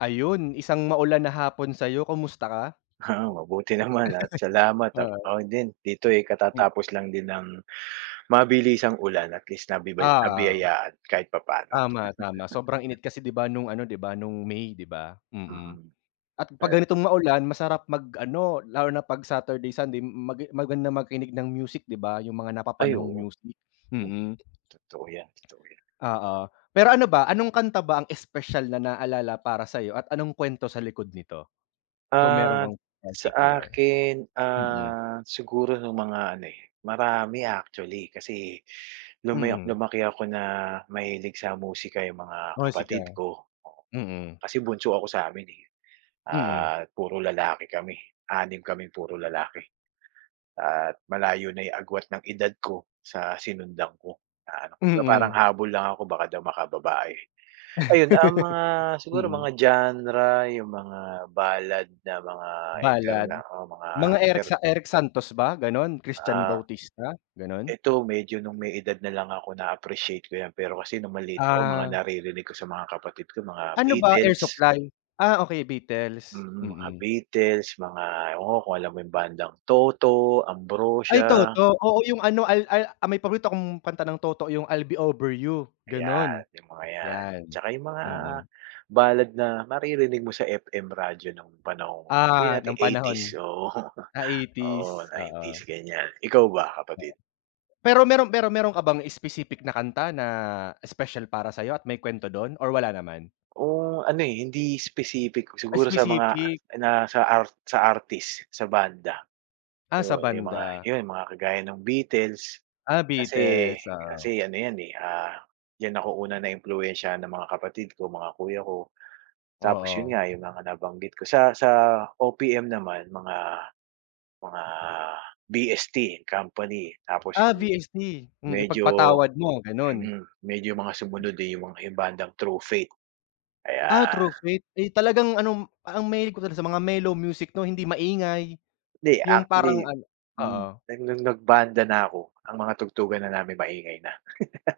Ayun, isang maulan na hapon sa'yo. Kumusta ka? Ah, mabuti naman at salamat at Oo. ako din. Dito eh Mm. katatapos lang din ng mabilisang ulan. At least nabibay Oo, oo. nabiyayaan kahit papaano. Tama, tama. Sobrang init kasi 'di ba, no'ng ano 'di ba, no'ng May 'di ba, mm. Mm. At 'pag Aya ganitong maulan masarap mag-ano, lalo na 'pag Saturday Sunday, mag maganda makinig ng music 'di ba, 'yung mga Ay, napapanahong oo. music, mm. Totoo yan, totoo yan. Oo. Pero ano ba, anong kanta ba ang espesyal na naalala para sa'yo at anong kwento sa likod nito? Kung meron Ah, kang sa particular. akin, Mm. ah, siguro no'ng mga ano eh, marami actually, kasi lumayo Mm. lumaki ako na mahilig sa musika 'yung mga Musika. kapatid ko. Mm. Kasi bunso ako sa amin eh, Mm. at puro lalaki kami. 6 kaming puro lalaki. At malayo na 'yung agwat ng edad ko sa sinundan ko na ano kumbaga parang Mm. habol lang ako baka daw makababae. Ayun, ang mga siguro Mm. mga genre 'yung mga ballad na mga Ballad. interna o mga Mga Erik inter Sa Erik Santos ba, gano'n? Christian Ah. Bautista, gano'n? Eto medyo no'ng may edad na lang ako na-appreciate ko 'yan, pero kasi no'ng maliit ako mga Ah. naririnig ko sa mga kapatid ko mga Ano ba, Air Beetles. Supply? Ah, okey Beetles. Mm, mga Mm. Beatles, mga ewan ko kung alam mo 'yung bandang Toto, Ay, Ambrosia. Toto. Oo, 'yung ano, al ay ah, may paborito kong kanta ng Toto 'yung, I'll be Over You, Ayan, gano'n. 'yung mga 'yan. 'Yan, Tsaka 'yung mga mm. ballad na maririnig mo sa FM radyo ng panahong, sabihin Ah, ng nating '80s, panahon. oo. Ah Oo, '80s, oo. '90s, ganyan. Ikaw ba, kapatid? Pero meron pero meron ka bang specific na kanta na espesyal para sa'yo at may kwento do'n or wala naman? O ano eh, hindi specific. Siguro sa Specific. mga, na sa art sa artist, sa banda. Ah, sa 'Yon, 'yong mga banda. 'yon mga kagaya ng Beatles. Ah, Kasi Beetles, oo. kasi ano 'yan eh, ah, diyan ako una na impluwensyahan ng mga kapatid ko, mga kuya ko. Tapos yun Oo. nga, 'yung mga nabanggit ko. Sa sa OPM naman, mga mga VST& Company. Tapos Ah, 'yung, VST. Mm, medyo Ipagpatawad Mo, gano'n. mm, medyo mga sumunod eh 'yung mga 'yung bandang True Faith. Ah, True Ayan. Faith. Eh talagang anom ah, mahilig ka talaga sa mga mellow music 'no, hindi maingay. Hindi, 'Yung actually, parang ano oo. nag no'ng nag-banda na ako, ang mga tugtugan na namin maingay na.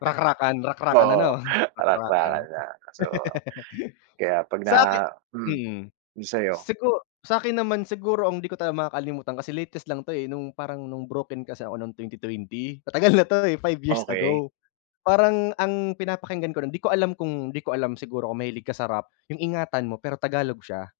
Rakrakan, rakrakan ano, Oo, rakrakan. rakrakan na. So, kaya 'pag na Sa aki mm. mm. 'Yung sa'yo? Sigu sa 'kin naman siguro ang di ko talaga makakalimutan, kasi latest lang 'to eh, no'ng parang no'ng broken kasi ako no'ng 2020. Matagal na 'to eh, 5 years Okey. ago. Parang ang pinapakinggan ko no'n, 'di ko alam kung 'di ko alam siguro kung mahilig ka sa rap, 'yung Ingatan Mo pero Tagalog siya.